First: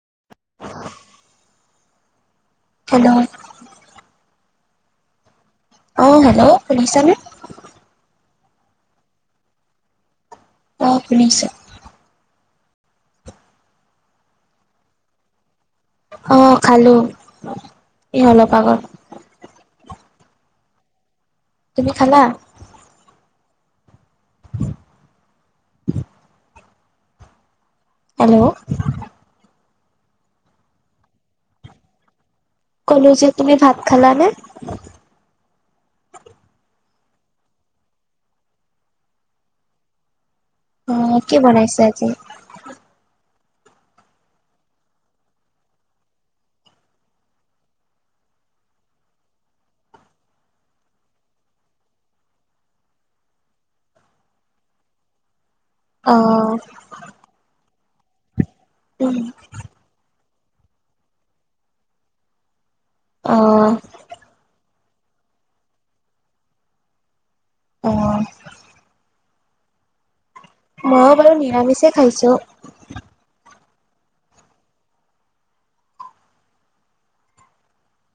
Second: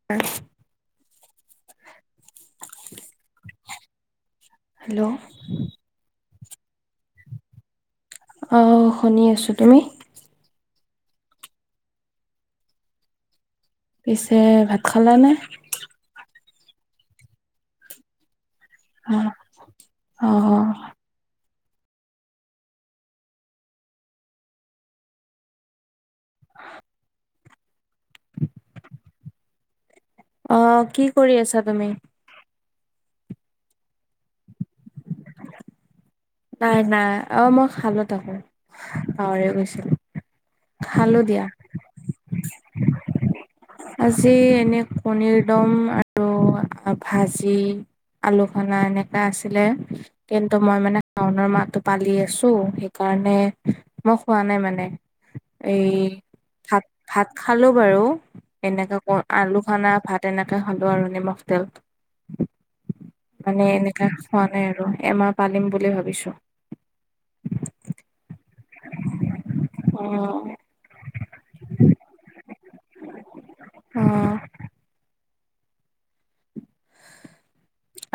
[unintelligible] Hello hello অ' hello শুনিছানে? অঁ শুনি আছো, তুমি? অঁ শুনিছো। পিছে ভাত খালা নে? অঁ খালো, এই অলপ আগত। অঁ, অঁ‌ অঁ। তুমি খালা? হেল্লৌ' অঁ কি কৰি আছা তুমি? ক'লো যে তুমি ভাত খালা নে? [inaudible] নাই নাই, অঁ মই খালোটোকে পাহৰিয়ে গৈছিলোঁ। অঁ কি বনাইছে আজি? আজি এনেই কণীৰ দম আৰু ভাজি। আলু সনা এনেকুৱা আছিলে। কিন্তু মই মানে শাওনৰ মাহটো পালি আছো, সেইকাৰণে মই খোৱা নাই মানে। এই অ ভাত-ভাত খালো বাৰু, এনেকা ক উম আলু- সনা ভাত এনেকে খালো আৰু নিমখ, তেল। অ মানে এনেকা খোৱা নাই আৰু এমাহ পালিম বুলি ভাবিছোঁ। অঁ'। অঁ'। মইয়ো বাৰু নিৰামিষে খাইছোঁ। অঁ'।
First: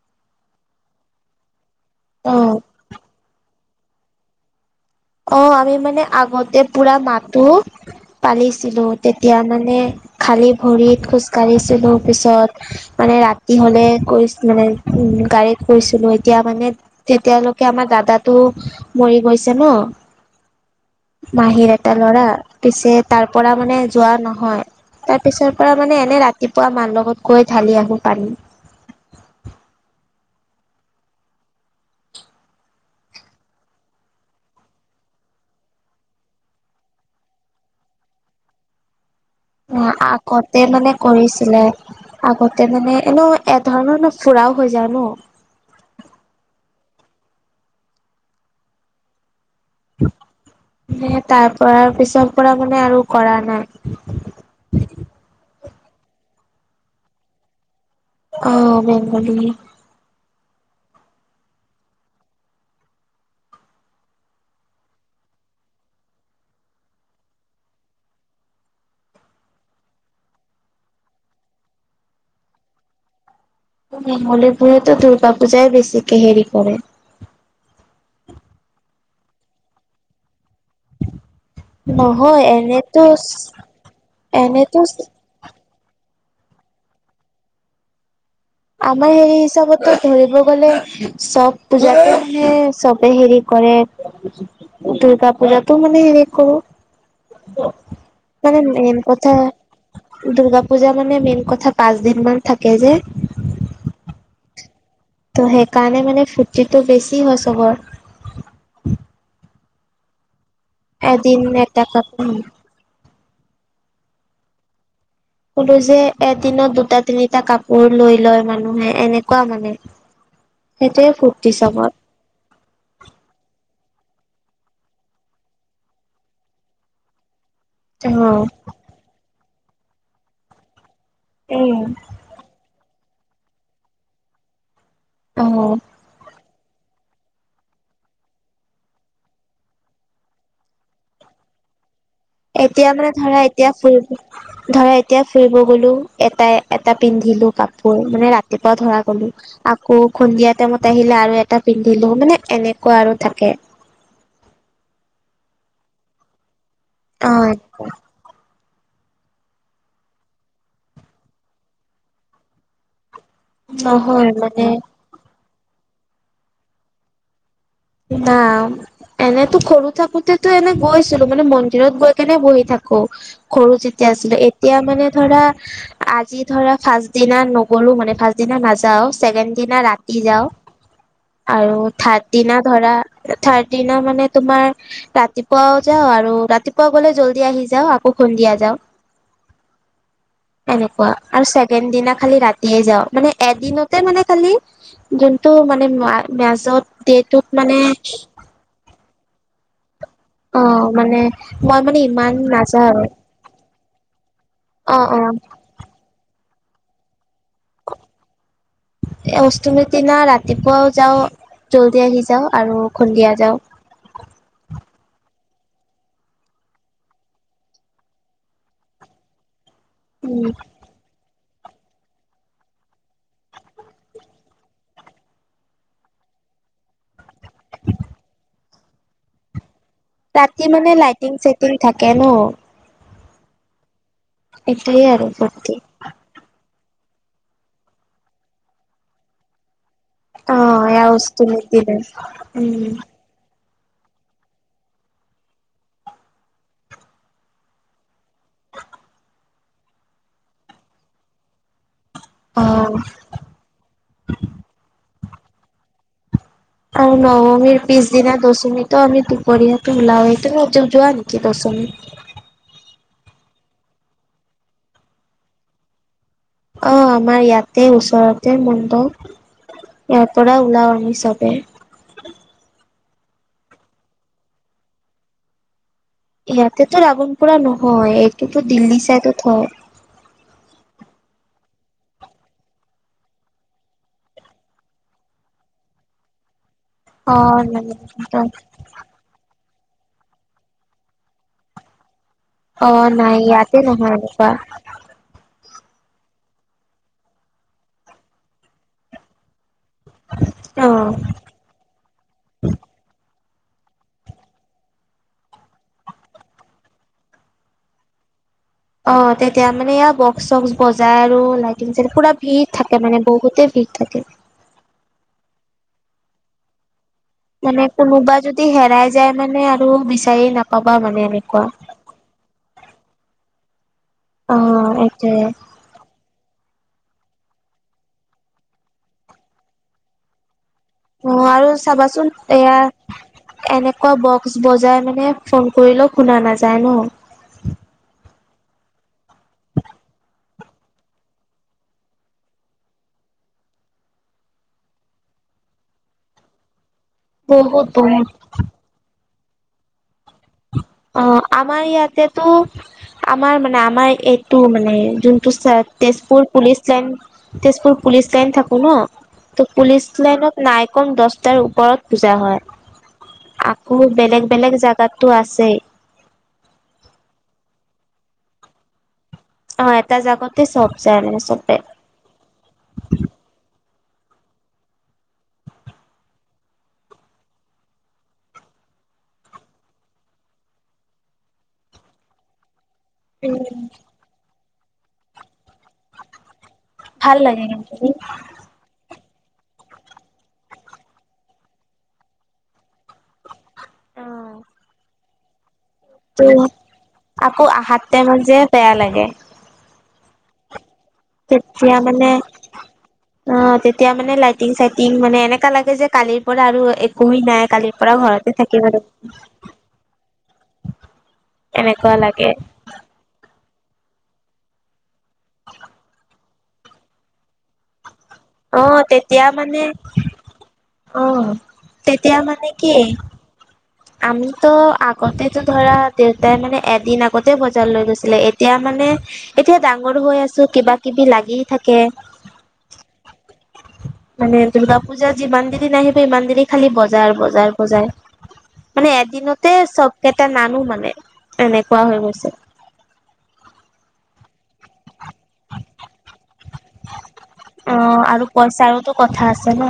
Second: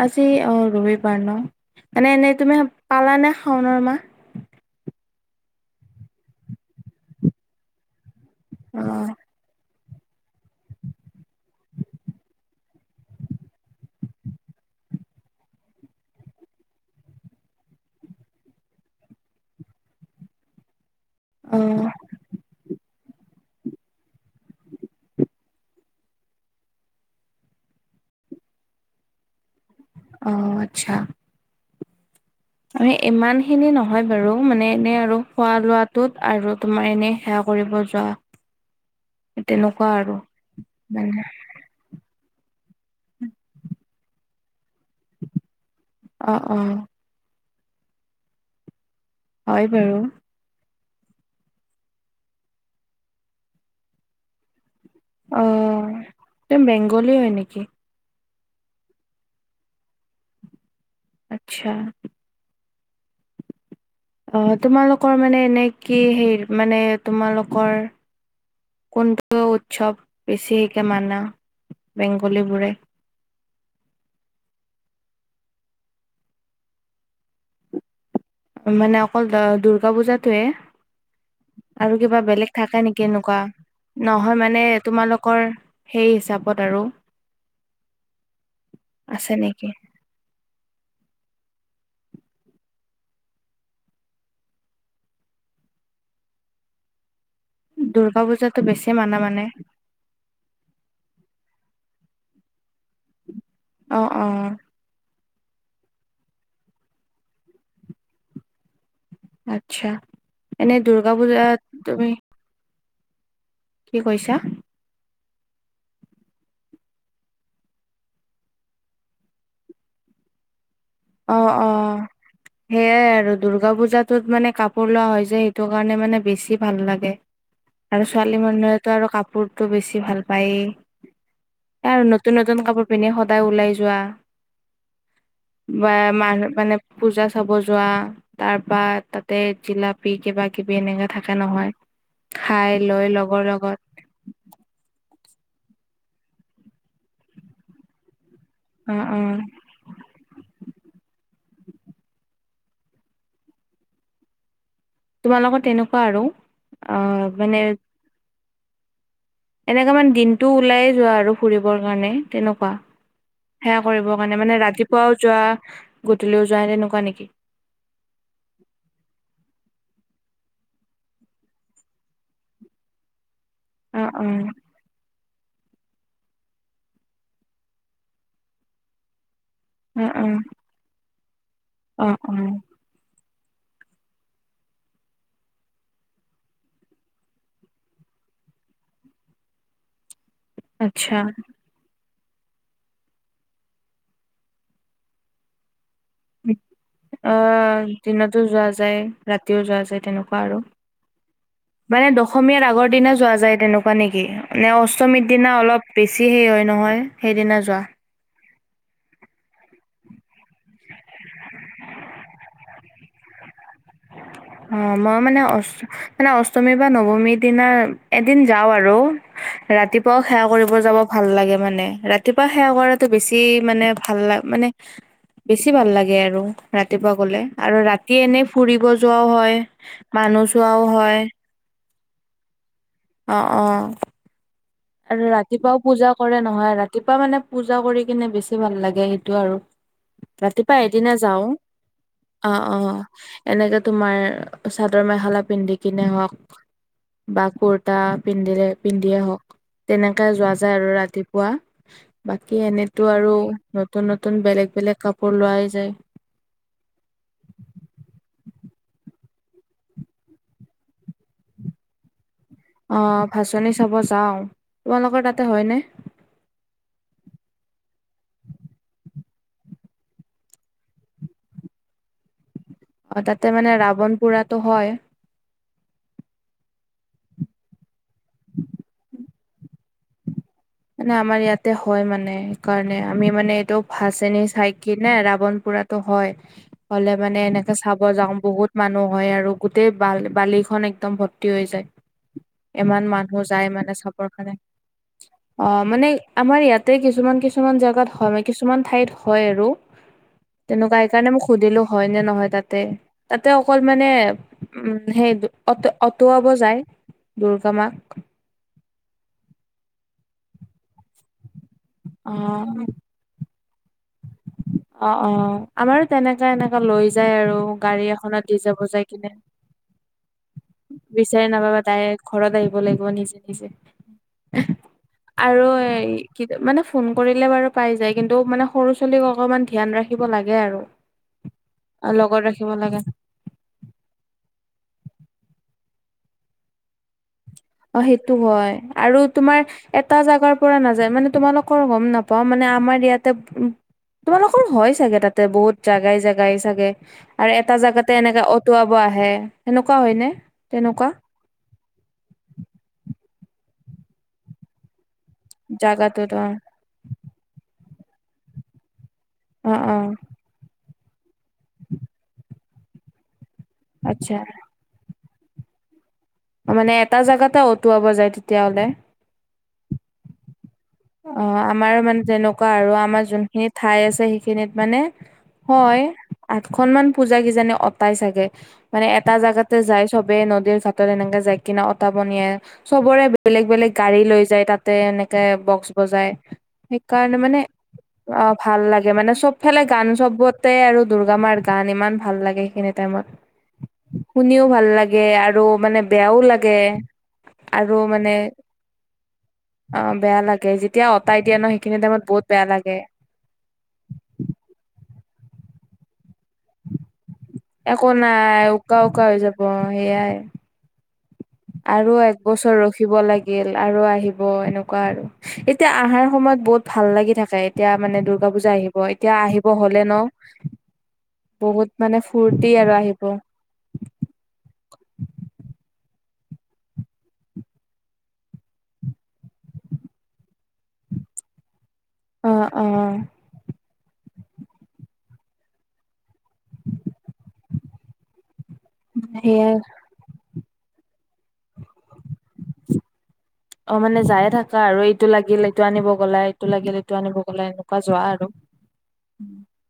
আজি অঁ ৰবিবাৰ ন, মানে অ এনেই তুমি পালানে শাওনৰ মাহ? অঁ আমি মানে আগতে পুৰা মাহতো অ পালিছিলো, তেত- তিয়া মানে খালী ভৰিত খোজ কাঢ়িছিলোঁ পিছত। মানে ৰাতি হ'লে গৈছ মানে উ গাড়ীত গৈছিলোঁ, এতিয়া মানে- তেতিয়ালৈকে আমাৰ দাদাটো মৰি গৈছে ন। অ মাহীৰ এটা ল'ৰা, পিছে তাৰ পৰা মানে যোৱা নহয়। তাৰ পিছৰ পৰা মানে এনেই ৰাতিপুৱা মাৰ লগত গৈ ঢালি আহো পানী। অ আচ্ছা। মানে ইমান খিনি নহয় বাৰু মানে এনে আৰু খোৱা লোৱাটোত আৰু তোমাৰ এনে সেৱা কৰিব যোৱা। তেনেকুৱা আৰু আগতে মানে কৰিছিলে আগতে মানে এনেও এ ধৰণৰ ন ফুৰাও হৈ যায় ন। অ অ হয় বাৰু। মানে তাৰ পৰা পিছৰ পৰা মানে আৰু কৰা নাই। অ' তুমি বেংগলী হয় নেকি? অ' বেংগলী। আচ্ছা। অ' তোমালোকৰ মানে এনে কি হে মানে তোমালোকৰ। কোনটো উৎসৱ বেছিকে মানা বেংগলীবোৰে? বেংগলী বোৰেতো দুৰ্গা পূজাই বেছিকে হেৰি কৰে। মানে অকল দ দুৰ্গা পূজাতোৱে। আৰু কিবা নহয় বেলেগ থাকে এনেতো নেকি এনেকুৱা নহয় মানে এনেতো তোমালোক কৰ সেই হিচাপত আৰু। আমাৰ আছে হেৰি নেকি হিচাপত ধৰিব গ'লে চব পূজাহে চবে হেৰি কৰে। দুৰ্গা পূজাটো মানে হেৰি কৰো। দুৰ্গা মানে পূজাতো বেছি মেন মানা কথা মানে দুৰ্গা পূজা মানে মেইন কথা পাঁচ দিন মান থাকে যে অ'অ'। ত' সেইকাৰণে মানে ফূৰ্তিটো বেছি হয় চবৰ। আচ্ছা এনে দুৰ্গা এদিন পূজাত এটা তুমি কাপোৰ কি কৈছা? কলো যে এদিনত দুটা তিনিটা কাপোৰ লৈ লয় মানুহে এনেকুৱা মানে [inaudible] সেইটোয়ে ফূৰ্তি চবৰ। সেয়াই আৰু দুৰ্গা পূজাতটোত মানে কাপোৰ লোৱা হয় যে সেইটো কাৰণে মানে বেছি ভাল লাগে। আৰু অ ছোৱালী মানুহেতো আৰু কাপোৰটো বেছি ভাল পায়েই। উম আৰু নতুন নতুন কাপোৰ পিন্ধি সদায় ওলাই যোৱা। অ বা মান মানে পূজা চাব যোৱা। তাৰপা তাতে জিলাপি কিবা কিবি এনেকাে থাকে নহয়। খাই এতিয়া লৈ মানে লগৰ ধৰা এতিয়া লগত ফুৰিব ধৰা এতিয়া ফুৰিব গলো এটাই এটা পিন্ধিলো কাপোৰ মানে ৰা ৰাতিপুৱা অ ধৰা অ গ'লো। বৰষুণ দিয়া টাইমত আহিলে আৰু এটা পিন্ধিলো মানে এনেকুৱা আৰু থাকে। তোমালোকৰ তেনেকুৱা আৰু অ মানে। এনেককা মানে দিনটো ওলাইে যোৱা আৰু ফুৰিবৰ কাৰণে তেনেকুৱা। সেৱা কৰিব কাৰণে মানে ৰাতিপুৱাও যোৱা গধূলিও যোৱা তেনেকুৱা নেকি। না। এনেতো সৰু থাকোতেতো এনে গৈছিলো মানে মন্দিৰত গৈ কেনে বহি থাকো। সৰু অ যেতিয়া অ আছিলো এতিয়া মানে ধৰা আজি ধৰা ফাৰ্ষ্ট দিনা নগলো মানে ফাৰ্ষ্ট দিনা নাযাওঁ, ছেকেণ্ড- দিনা অ ৰাতি অ যাওঁ, আৰু অ থাৰ্ড অ দিনা- ধৰা, থাৰ্ড দিনা মানে তোমাৰ- ৰাতিপুৱাও যাওঁ আৰু ৰাতিপুৱা গলে জল্দি আহি যাওঁ, আকৌ সন্ধিয়া যাওঁ। [inaudible] এনেকুৱা, আচ্ছা আৰু চে- কেন দিনা খালি ৰাতিয়ে যাওঁ, মানে এদিনতে মানে খালি যোনটো মানে মা- মাজত- ডেটোত মানে অঁ দিনতো যোৱা যায় ৰাতিও যোৱা যায় তেনক- কুৱা আৰু, অ মানে মই মানে ইমান দশমীয়াৰ আগৰ নাযাওঁ আৰু দিনা যোৱা যায় তেনেকুৱা নেকি? নে অ অ অষ্টমীৰ দিনা অলপ বেছি হেই হয় নহয়, সেইদিনা যোৱা? এ অষ্টমীৰ দিনা ৰাতিপুৱাও যাওঁ জল্দি আহি যাওঁ আৰু সন্ধিয়া যাওঁ। অঁ মই মানে অ- মানে অষ্টমী বা নৱমীৰ দিনা এদিন যাওঁ আৰু, ৰাতিপ- পুৱাও সেৱা উম কৰিব যাব। ভাল লাগে মানে, ৰাতিপুৱা সেৱা কৰাটো বেছি মানে ভাল লা মানে- বেছি ভাল লাগে আৰু ৰাতিপুৱা গলে, আৰু ৰাতি এনেই ফুৰিব যোৱাও হয়। মানুহ ৰাতি চোৱাও মানে হয় লাইটিং চাইটিং থাকে ন। অঁ অঁ এইটোয়ে আৰু আৰু ফূৰ্তি। ৰাতিপুৱাও পূজা- কৰে নহয়, ৰাতিপুৱা মানে পূজা কৰি কিনে বেছি ভাল লাগে সেইটো আৰু। অ ৰাতিপুৱা এদিনে এওজ যাওঁ, তুলি দিলে অঁ উম অঁ। এনেকে তোমাৰ চাদৰ মেখেলা পিন্ধি কিনে হওক, বা কোট- টা পিন্ধিলে পিন্ধিয়ে হওক, তেনেকে যোৱা যায় আৰু ৰাতিপুৱা। বাকী অ এনেইতো আৰু নতুন নতুন বেলেগ বেলেগ কাপোৰ লোৱাই যায়। আৰু নবমিৰ পিছদিনা দশমীতো আমি দুপৰীয়াটো ওলাওঁৱে, তুমি নোযোৱা নেকি দশমী? অঁ ভাঁচনি চাব যাওঁ, তোমালোকৰ তাতে হয়নে? অঁ আমাৰ ইয়াতে ওচৰতে মণ্ডপ ইয়াৰ পৰা ওলাও আমি চবে। অঁ তাতে মানে ৰাৱণ পোৰাটো হয়। ইয়াতেতো ৰাৱণপুৰা নহয়, এইটোতো দিল্লী চাইডত হয়। মানে আমাৰ ইয়াতে হয় মানে সেইকাৰণে, আমি মানে এইটো ভাচনী চাইকিনে ৰাৱন পুৰাতো হয়। হলে অ মানে এনেকে চাব যাওঁ বহুত- মানুহ হয় আৰু, গোটেই বাল বালিখন একদম ভৰ্তি হৈ যায়। অ ইমান নাই মানুহ যায় ইয়াতে মানে নহয় চাবৰ এনেকুৱা কাৰণে। অঁ মানে আমাৰ ইয়াতে কিছুমান কিছুমান জেগাত হয় মান কিছুমান ঠাইত হয় আৰু। অ তেনেকুৱা, সেইকাৰণে মোক সুধিলো হয় নে নহয় তাতে। তাতে অকল মানে উম সেই অট অটুৱাব যায়। দুৰ্গা মাক। অঁ তেতিয়া মানে এয়া বক্স চক্স বজাই আৰু লাগ- [unintelligible] অ পুৰা ভিৰ থাকে মানে বহুতেই ভিৰ থাকে। অঁ অঁ আমাৰো তেনে- কা এনেকা লৈ যায় আৰু মানে গাড়ী কোনোবা এখনত যদি ডিজে হেৰাই বযাই যায় কিনে। মানে আৰু বিচাৰি নাপাবা মানে বিচাৰি এনেকুৱা নাপাবা ডাইৰেক ঘৰত আহিব লাগিব নিজে নিজে। অ এইটোয়ে আৰু এই- কিতে মানে ফোন কৰিলে বাৰু পাই যায়, কিন্তু মানে সৰু ছোৱালীক অকমান ধ্যান ৰাখিব লাগে আৰু। অঁ' আৰু চাবাচোন লগত ৰাখিব এয়া- লাগে এনেকুৱা বক্স বজাই মানে ফোন কৰিলেওঁ শুনা নাযায় ন'। অ', সেইটো হয় আৰু তোমাৰ এটা জাগাৰ পৰা নাযায় মানে তোমালোকৰ গম নাপাও মানে আমাৰ ইয়াতে উ তোমালোকৰ হয় চাগে তাতে বহুত জাগাই জাগাই চাগে। আৰু এটা বহুত জেগাতে বহুত এনেকা অটুৱাব আহে সেনেকুৱা হয়নে তেনেকুৱা? অ', আমাৰ ইয়াতেতো আমাৰ মানে আমাৰ এইটো মানে যোন [unintelligible] জাগাটোত অ Tezpur police line, Tezpur police line থাকো ন'। অ ত' অ পুলিচ লাইনত নাই কম দছটাৰ ওপৰত পুজা হয়, আ বহুত আচ্ছা বেলেগ- বেলেগ জাগাতটো আছেই। অ' মানে এটা জেগাতে অটুৱাব যায় তেতিয়াহ'লে। অ' এটা জাগতে চব। যায় মানে অ', চবে আমাৰো মানে তেনেকুৱা আৰু আমাৰ যোনখিনি ঠাই আছে সেইখিনিত মানে হয়, আঠখনমান পূজা কিজানি অতাই চাগে। মানে এটা জাগাতে যায় চবে নদীৰ ঘাটত এনেকে যায় কিনে অতাব নিয়ে। চবৰে বেলেগ - উম বেলেগ গাড়ী লৈ যায় তাতে এনেকে বক্স বজাই ভাল সেইকাৰণে মানে লাগে কিন্তু আপ ভাল লাগে মানে চবফালে গান চবতে আৰু দুৰ্গা মাৰ গান ইমান ভাল লাগে সেইখিনিত টাইমত, শুনিওঁ ভাল লাগে আৰু মানে বেয়াও ত' লাগে আকৌ আৰু আহাত মানে টাইমত যে বেয়া লাগে অ' বেয়া লাগে যেতিয়া অঁতাই দিয়া ন' সেইখিনি তেতিয়া টাইমত মানে বহুত বেয়া লাগে। অ', তেতিয়া মানে লাইটিং -চাইটিং মানে এনেকা লাগে যে কালিৰ পৰা আৰু এক কোই নাই কালিৰ একো পৰা ঘৰতে নাই থাকিব উকা লাগিব। উকা হৈ যাব সেয়াই এনেকুৱা আৰু এক লাগে বছৰ ৰখিব লাগিল আৰু আহিব এনেকুৱা আৰু। এতিয়া আহাৰ সময়ত বহুত ভাল লাগি থাকে এতিয়া মানে দুৰ্গা পুজ জা অ আহিব এতিয়া তেতিয়া আহিব মানে হলে ন, অ বহুত মানে তেতিয়া ফুৰ্তি কি আৰু আহিব। আমিতো আগতেতো ধৰা দেউতাই মানে এদিন আগতে বজাৰ লৈ গৈছিলে এতিয়া মানে এতিয়া ডাঙৰ হৈ আছো, কিবা -কিবি লাগি থাকে। অ', অ'। মানে দুৰ্গা পূজা যিমান দিনে নাহিব ইমান দিনে খালি বজাৰ- বজাৰ - বজাৰ। [inaudible] মানে এদিনতে সেইয়াই চব কেইটা নানো মানে এনেকুৱা হৈ গৈছে। অ' মানে যায়ে থাকা আৰু এইটো লাগিল এইটো আনিব গলা এই টো লাগিল এইটো আনিব গলা অ এনেকুৱা যোৱা আৰু পইচাৰোতো কথা উম। আছে ন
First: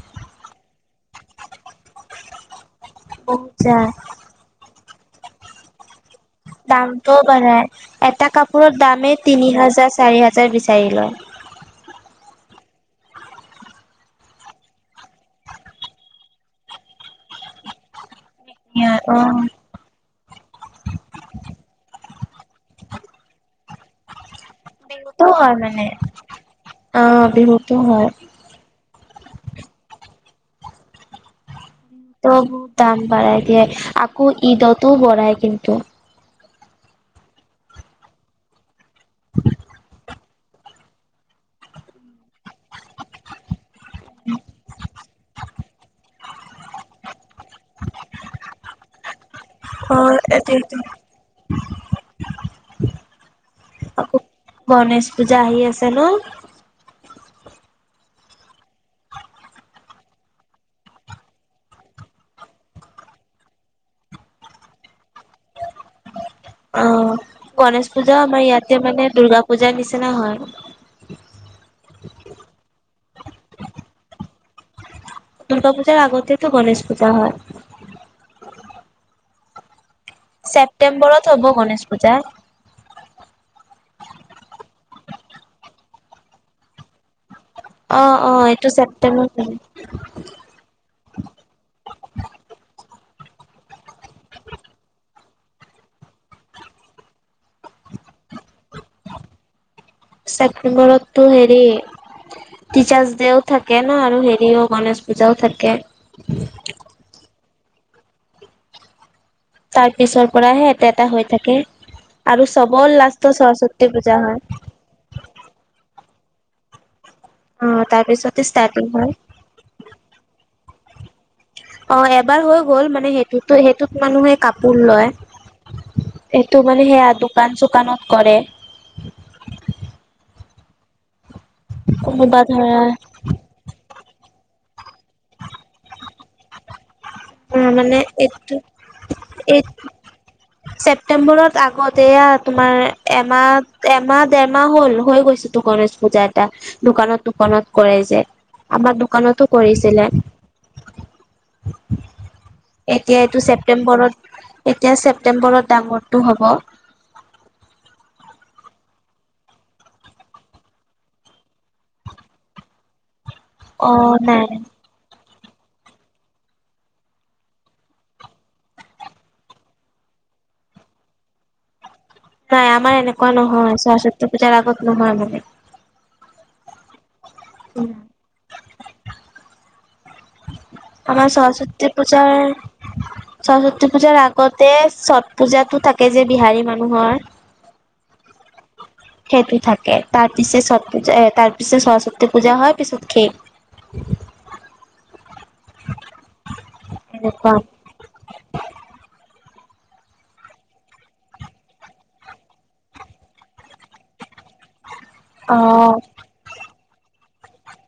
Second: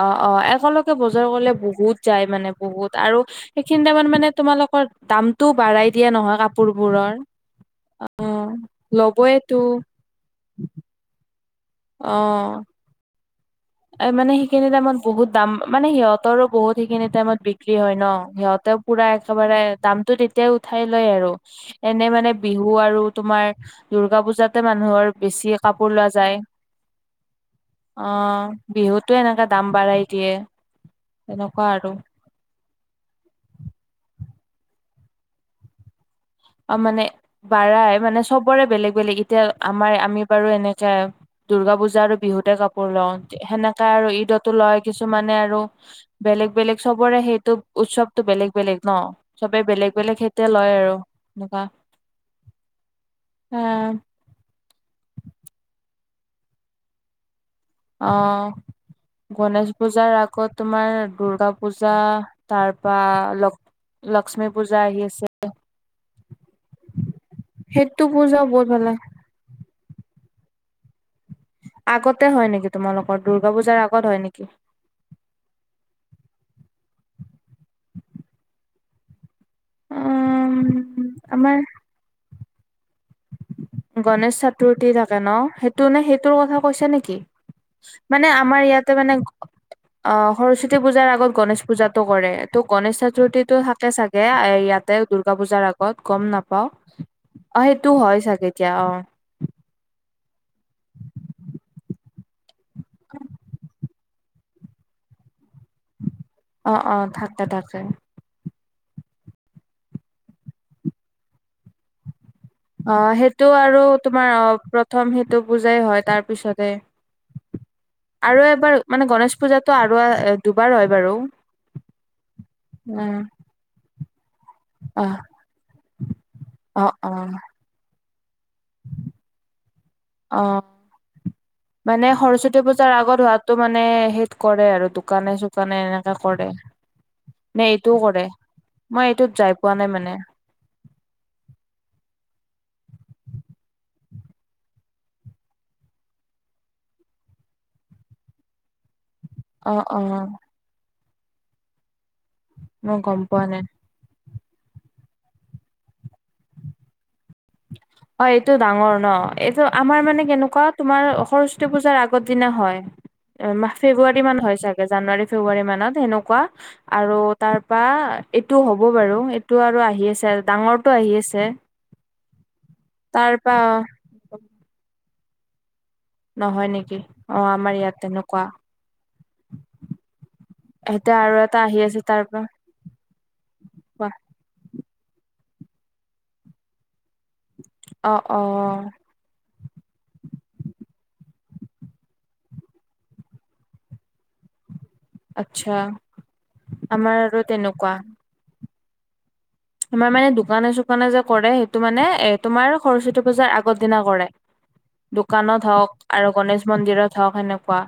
অ', অ', একেলগে বজাৰ কৰিলে বহুত যায় মানে। বহুত আৰু বহুত সেইখিনি যায় টাইমত মানে তোমালোকৰ দামটো বাঢ়াই দিয়ে নহয় কাপ দামটোও বাঢ়াই, এটা কাপোৰৰ দামে তিনি ল'বয়েতো হাজাৰ, চাৰি হাজাৰ বিচাৰি লয়। অ'। এ মানে সেইখিনি টাইমত বহুত দাম মানে সিহঁতৰো বহুত সেইখিনি টাইমত বিক্ৰী হয় ন। সিহঁতেও পুৰা অ একেবাৰে দামটো তেতিয়াই উঠাই লয় আৰু। এনে মানে বিহু আৰু তোমাৰ দুৰ্গা পূজাতে মানুহৰ বিহুতো বেছি কাপোৰ লোৱা যায়। অহ, বিহুতো অ হয়। বিহুতো এনেকা দাম বাঢ়াই দিয়ে এনেকুৱা আৰু। ত' বহুত দাম বাঢ়াই দিয়ে আকৌ ঈদতো বঢ়ায় কিন্তু। অ' মানে বাঢ়াই মানে চবৰে বেলেগ -বেলেগ এতিয়া আমাৰ আমি বাৰু এনেকা, দুৰ্গা পুজা আৰু বিহুতে কাপ পোৰ, লওঁ সেনেকা আৰু ঈদতো লয় কিছুমানে আৰু বেলেগ, বেলেগ চবৰে সেইটো উৎসৱটো বেলেগ, বেলেগ ন, চবে অ বেলেগ বেলেগ সেইতে লয় এইটোৱেইটো আৰু। সেনেকোৱা, আহ গণেশ পূজা আহি আছে ন,? অ, গনেশ পূজাৰ আগত, তোমাৰ দূৰ্গা পূজা, তাৰপা ল লক্ষ্মী পূজা আহি আছে। অ, গনেশ সেইটো পূজা আমাৰ বহুত ইয়াতে ভাল মানে লাগে দুূৰ্গা পূজাৰ নিচিনা হয়। আগতে হয় নেকি, তোমালোকৰ দূৰ্গা পূজাৰ আগত হয় নেকি? দুূৰ্গা পূজাৰ আগতেটো গণেশ পূজা হয়। [inaudible] উম ছেপ্টেম্বৰত হ'ব, আমাৰ গণেশ পূজা। গণেশ চতুৰ্থী থাকে ন, সেইটো নে, সেইটোৰ কথা কৈছা নেকি? অ', মানে অ', আমাৰ এইটো ইয়াতে মানে ছেপ্টেম্বৰত হ'ব। অ, সৰস্বতী পূজাৰ আগত গনেশ পূজাতটো কৰে। ত, গণেশ চতুৰ্থীটো থাকে চাগে। থাকে, ইয়াতে দুূৰ্গা পূজাৰ আগত গম নাপাওঁ অ, সেইটো হয় চাগে। এতিয়া অ, ছেপটেম্বৰতটো হেৰি, টিচাৰ্চ দেও থাকে ন, আৰু হেৰিও গণেশ পূজাও থাকে। অ, অ, থাকে থাকে। তাৰ পিছৰ পৰাহে এটা, এটা, হৈ থাকে আৰু অ চবৰ ৰাষ্টত সেইটো আৰু সৰস্বতী পূজা তোমাৰ অ হয়। প্ৰথম সিটো পূজাই হয়, তাৰ পিছতে অ', তাৰ পিছতে আৰু এবাৰ ষ্টাৰ্টিং মানে হয়। গণেশ পূজাত ত, আৰু দুবাৰ হয় বাৰু। অ, এবাৰ হৈ গ'ল, মানে উম সেইটোত সেইটোত মানুহে কাপ পোৰ অ লয়, এইটো অ মানে সেয়া অ দোকান-চোকানত কৰে। অ, মানে কোনোবা সৰস্বতী ধৰা পূজাৰ আগত হোৱাত টো, মানে সেইত কৰে আৰু দোকানে-চোকানে এনেকে কৰে। নে, অ', মানে এইটোও কৰে, এইটো মই এইটোত যাই এই পোৱা নাই মানে। ছেপ্তেম্বৰত আগতে তোমাৰ এমাহ, এমাহ দেৰমাহ হ'ল হৈ গৈছিল। গণেশ পূজা এটা, দোকানত, দোকানত কৰাই যায়, আমাৰ দোকানতো অ, অ, কৰিছিলে মই এতিয়া গম এইটো পোৱা নাই। ছেপ্তেম্বৰত, এতিয়া ছেপ্তেম্বৰত ডাঙৰটো হ'ব। হয় এইটো ডাঙৰ ন, এইটো আমাৰ মানে কেনেকুৱা, তোমাৰ সৰস্বতী পূজাৰ আগৰ দিনা হয়। অ ফেব্ৰুৱাৰী মান নাই হয় চাগে, জানুৱাৰী ফেব্ৰুৱাৰী মানত সেনেকুৱা। আৰু তাৰ পৰা এইটো হ'ব বাৰু এইটো আৰু আহি আছে, ডাঙৰটো আহি আছে। নাই আমাৰ এনেকুৱা তাৰ পৰা নহয়, সৰস্বতী পূজাৰ আগত নহয় মানে। নহয় নেকি অহ, আমাৰ ইয়াত তেনেকুৱা। এতিয়া আমাৰ, আৰু এটা আহি সৰস্বতী আছে তাৰ পূজাৰ পৰা সৰস্বতী কোৱা। পূজাৰ আগতে, ছট পূজাতটো থাকে যে, বিহাৰী মানুহৰ। অ, অ, সেটো থাকে, তাৰ পিছত ছত পজা, তাৰ পিছত সৰস্বতী পূজা হয়, পিছত শেষ। আচ্ছা, আমাৰ আৰু এনেকুৱা তেনেকুৱা। তোমাৰ মানে দোকানে-চোকানে যে কৰে, সেইটো মানে এই তোমাৰ সৰস্বতী পূজাৰ আগৰ দিনা কৰে। দোকানত অ', হ'ওক আৰু গণেশ মন্দিৰত হ'ওক হেনেকুৱা।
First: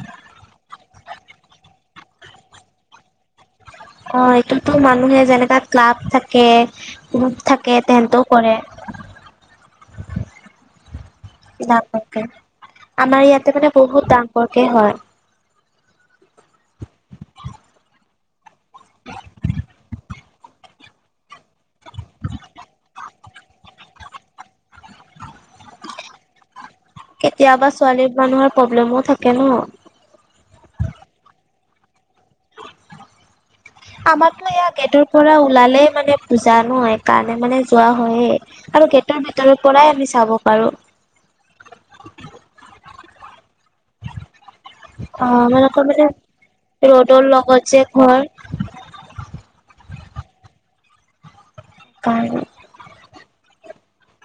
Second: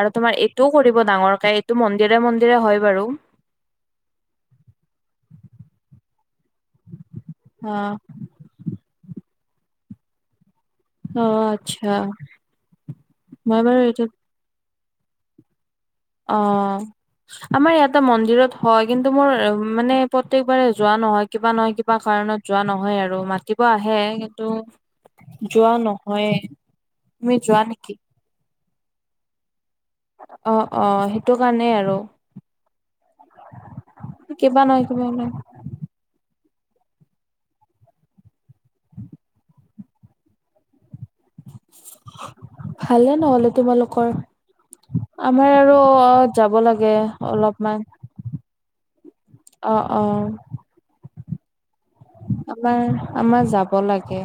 আৰু তোমাৰ এইটো কৰিব ডাঙৰকে এইটো মন্দিৰে মন্দিৰে হয় বাৰু। অঁ এইটোতো মানুহে যেনেকা ক্লাব থাকে গ্ৰুপ থাকে অ', তেহেঁত- কৰে। অ', আচ্ছা ডাঙৰকে, আমাৰ ইয়াতে মই মানে বাৰু এইটোত বহুত ডাঙৰকে হয়। অঁ আমাৰ ইয়াতে মন্দিৰত হয়, কিন্তু মোৰ মানে পত- প্ৰত্যেকবাৰে যোৱা নহয় কিবা নহয় কিবা কাৰণত যোৱা নহয় আৰু, মাতিব আহে- ত যোৱা নহয়ে। কেতিয়াবা ছোৱালী মানুহৰ প্ৰব্লেমো থাকে ন। অঁ অঁ সেইটো কাৰণেই আৰু। আমাৰটো কিবা এয়া নহয় কিবা গেটৰ ওলাই পৰা ওলালেই মানে- জানো সেইকাৰণে মানে যোৱা হয়য়ে, আৰু গেটৰ ভিতৰ পৰাই আমি চাব পাৰো। ভালে নহলে তোমালোকৰ। অ', আমাৰ আৰু আমালোকৰ মানে অ যাব লাগে ৰ'দৰ লগত যে অলপমান। ঘৰ অঁ অঁ। কাৰণ- আমাৰ আমাৰ যাব লাগে,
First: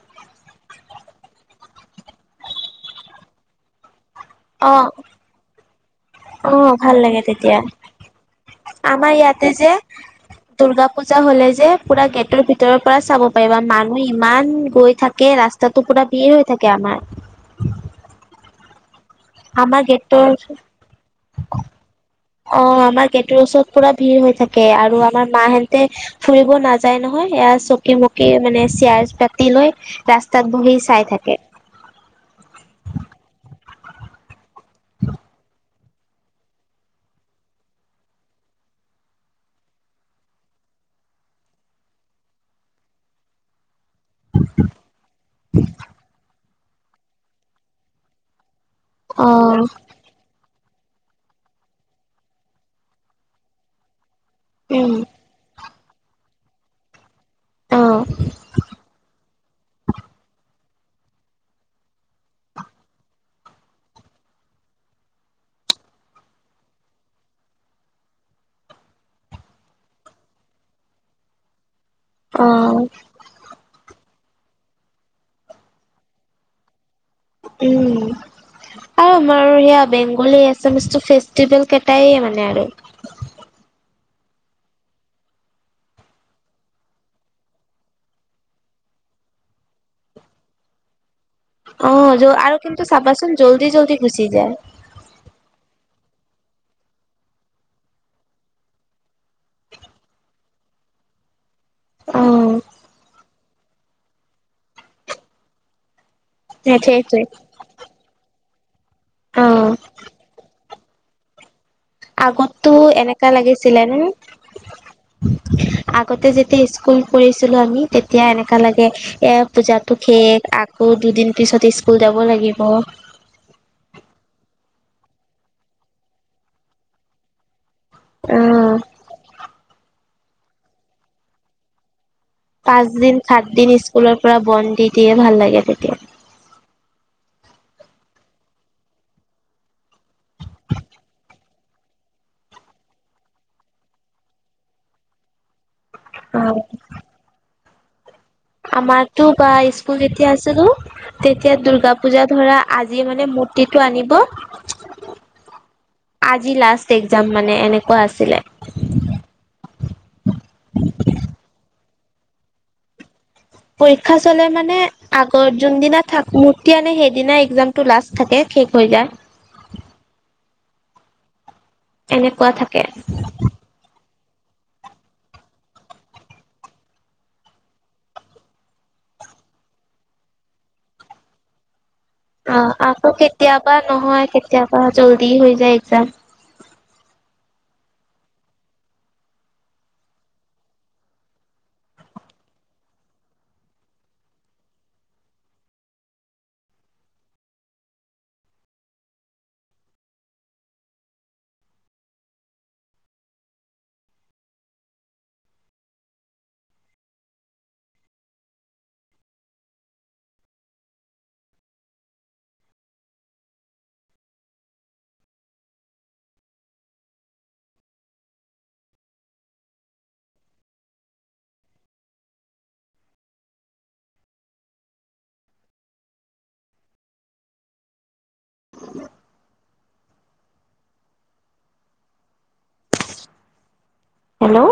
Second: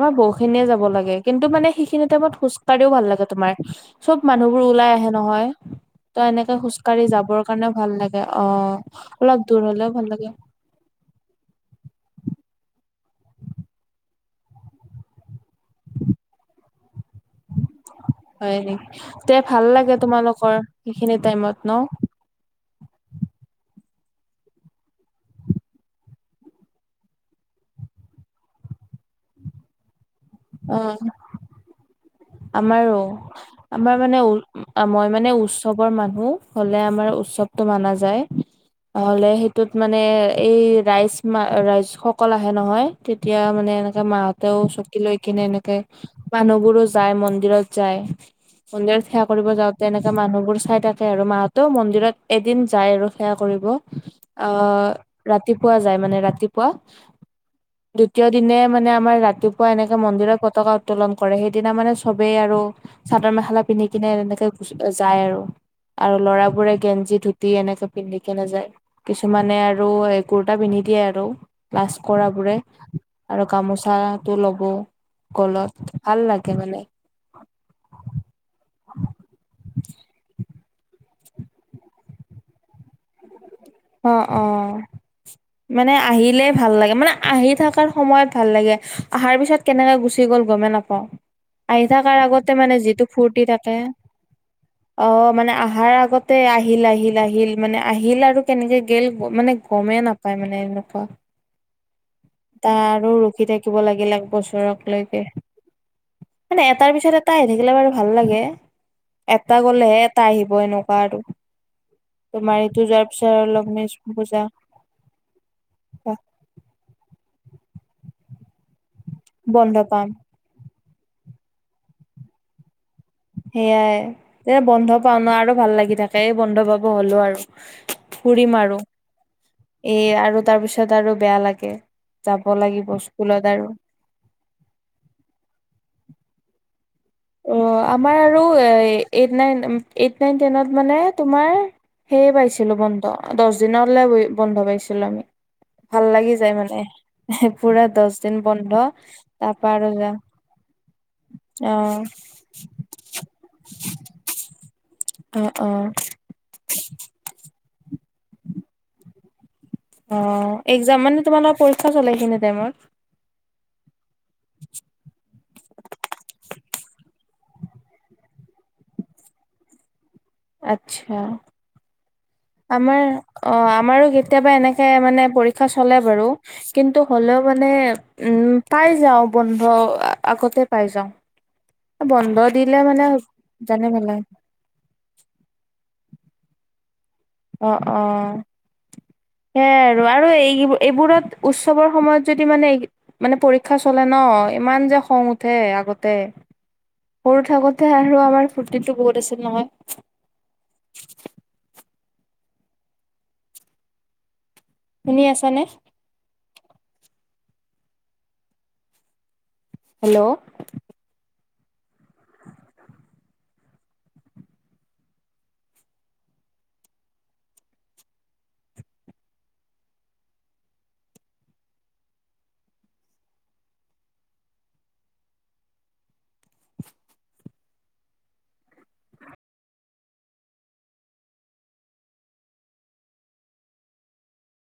আমাৰ বহু- এনেই যাব লাগে কিন্তু মানে সেইখিনি টাইমত খোজ কাঢ়িও ভাল লাগে তোমাৰ। চব মানুহবোৰ অ', ওলাই আহে নহয়। ত এনেকে অ', ভাল খোজকাঢ়ি লাগে যাবৰ তেতিয়া কাৰণে ভাল লাগে অঁ, আমাৰ অলপ ইয়াতে দূৰ যে হলেও ভাল লাগে। দুৰ্গা পুজা হলে যে পুৰা গেটৰ ভিতৰৰ পৰা চাব পাৰিবা মানুহ ইমান গৈ থাকে ৰাস- তাতো পুৰা ভিৰ হৈ থাকে আমাৰ। হয় নেকি? তে ভাল আমাৰ লাগে গেটৰ তোমালোকৰ সেইখিনি টাইমত ন। অঁ আমাৰ গেটৰ ওচৰত পুৰা ভিৰ হৈ থাকে, আৰু আমাৰ মাহেঁতে- ফুৰিব নাযায় নহয়, এয়া চকী মকি মানে চিয়াছ পাতি লৈ- ৰাস্তাত বহি অ চাই থাকে। আমাৰো, আমাৰ মানে উ- মই মানে উৎসৱৰ মানুহ হলে আমাৰ উৎসৱটো মানা যায়। নহলে সেইটোত মানে এই ৰাইজ মা ৰাইজ সকল আহে নহয়, তেতিয়া মানে- এ মাহঁতেও চকী লৈ কিনে এনেকে মানুহবোৰো যায় মন্দিৰত যায়। মন্দিৰত সেৱা অ কৰিব যাওঁতে এনেকে মানুহবোৰ চাই থাক- সেয়া আৰু মাহতো মন্দিৰত এদিন যায় আৰু সেৱা কৰিব, উম আঁহ- ৰাতিপুৱা যায় মানে ৰাতিপুৱা। অ দ্বিতীয় দিনে মানে আমাৰ ৰাতিপুৱা এনেকে মন্দিৰত পতাকা উত্তোলন কৰে সেই- সিদিনা মানে চবেই আৰু চাদৰ মেখেলা পিন্ধি কিনে এনেকে যায় আৰু। আৰু লৰাবোৰে গেঞ্জি ধুতি এনেকে পিন্ধিকেনে যায়। কিছুমানে আৰু এ কুুৰ্তা পিন্ধি দিয়ে আৰু। লাচ কৰা অ বোৰে, আৰু গামোচাটো লব গলত ভাল লাগ- গে মানে। উম'। আৰু আমাৰ সেয়া বেংগলী এছামিছটো ফেষ্টিভেল কেটাই মানে আৰু। অঁ অঁ। মানে আহিলে ভাল লাগে মানে আহি থকাৰ সময়ত ভাল লাগে, আহাৰ পিছত- কেনেকে গুচি গ'ল গমে নাপাওঁ। আহি অ থাকাৰ আগতে আৰু মানে কিন্তু যিটো চাবাচোন ফুৰ্তি জল্দি থাকে- জল্দি গুচি যায় অঁ মানে অহাৰ আগতে আহিল আহিল আহিল মানে আহিল আৰু। কেনেকে গে'ল মানে গমেই নাপায়, মানে এনেকুৱা। অ টা আৰু ৰখি থাকিব লাগিল এক বছৰক লৈকে মানে এটাৰ পিছত সেইটোৱে এটা থিকিলে বাৰু ভাল লাগে, এটা অ গলেহ এটা আহিব এনেকুৱা আৰু। তোমাৰ আগতো এইটো যোৱাৰ এনেকা পিছত লাগিছিলে ন [unintelligible] পূজা আগতে যেতিয়া স্কুল পঢ়ছিলোঁ আমি, তেতিয়া এনেকা লাগে। এ, বন্ধ পূজাতো পাম শেষ আকৌ দুদিন পিছত স্কুল যাব লাগিব। সেয়াই এ, বন্ধ পাওঁ ন, আৰু ভাল লাগি থাকে এই বন্ধ পাব হলোঁ আৰু। ফুৰিম আৰু এ, আৰু তাৰপিছত আৰু বেয়া লাগে। যাব পাঁচ লাগিব দিন সাত স্কুলত দিন আৰু। স্কুলৰ পৰা বন দি দিয়ে ভাল লাগে তেতিয়া। অ' আমাৰ আৰু এইট নাইন, এইট নাইন, টেনত মানে তোমাৰ সেয়ে পাইছিলোঁ বন্ধ দছ দিনলে বন্ধ পাইছিলোঁ আমি। ভাল লাগি অ যায় মানে পুৰা দছ আমাৰতো বা স্কুল যেতিয়া আছিলোঁ তেতিয়া দূৰ্গা অ', পুজাত ধৰা, আজি মানে মূৰ্তিটো আনিব অ'অ' আজি লাষ্ট এক্সাম মানে, এনেকুৱা আছিলে। অ'এক্সাম মানে তোমালোকৰ পৰীক্ষা চলে এইখিনি টাইমত? পৰীক্ষা চলে মানে, আগত যোনদিনা [unintelligible] মূৰ্তি আনে সেইদিনাই এক্সাম টো লাষ্ট থাকে শেষ হৈ যায়। আচ্ছা। এনেকুৱা থাকে আমাৰ অ' আমাৰো কেতিয়াবা এনেকে মানে পৰীক্ষা চলে বাৰু। কিন্তু হ'লেওঁ মানে উম, পাই যাওঁ বন্ধ আগতে পাই যাওঁ। অ'বন্ধ দিলে মানে, জানে ভালেই। এতিয়াৰ পৰা জল্দি হৈ যায় এক্সাম। অ'অ' সেতাইৰ আৰু, আৰু এই-এইবোৰত উৎচৱৰ সময়ত যদি মানে মানে পৰীক্ষা চলে ন, ইমান যে খং উঠে আগতে। সৰু থাকোঁতে আৰু আমাৰ ফূৰ্তিটো বহুত আছিল নহয়। শুনি আছা নে? Hello hello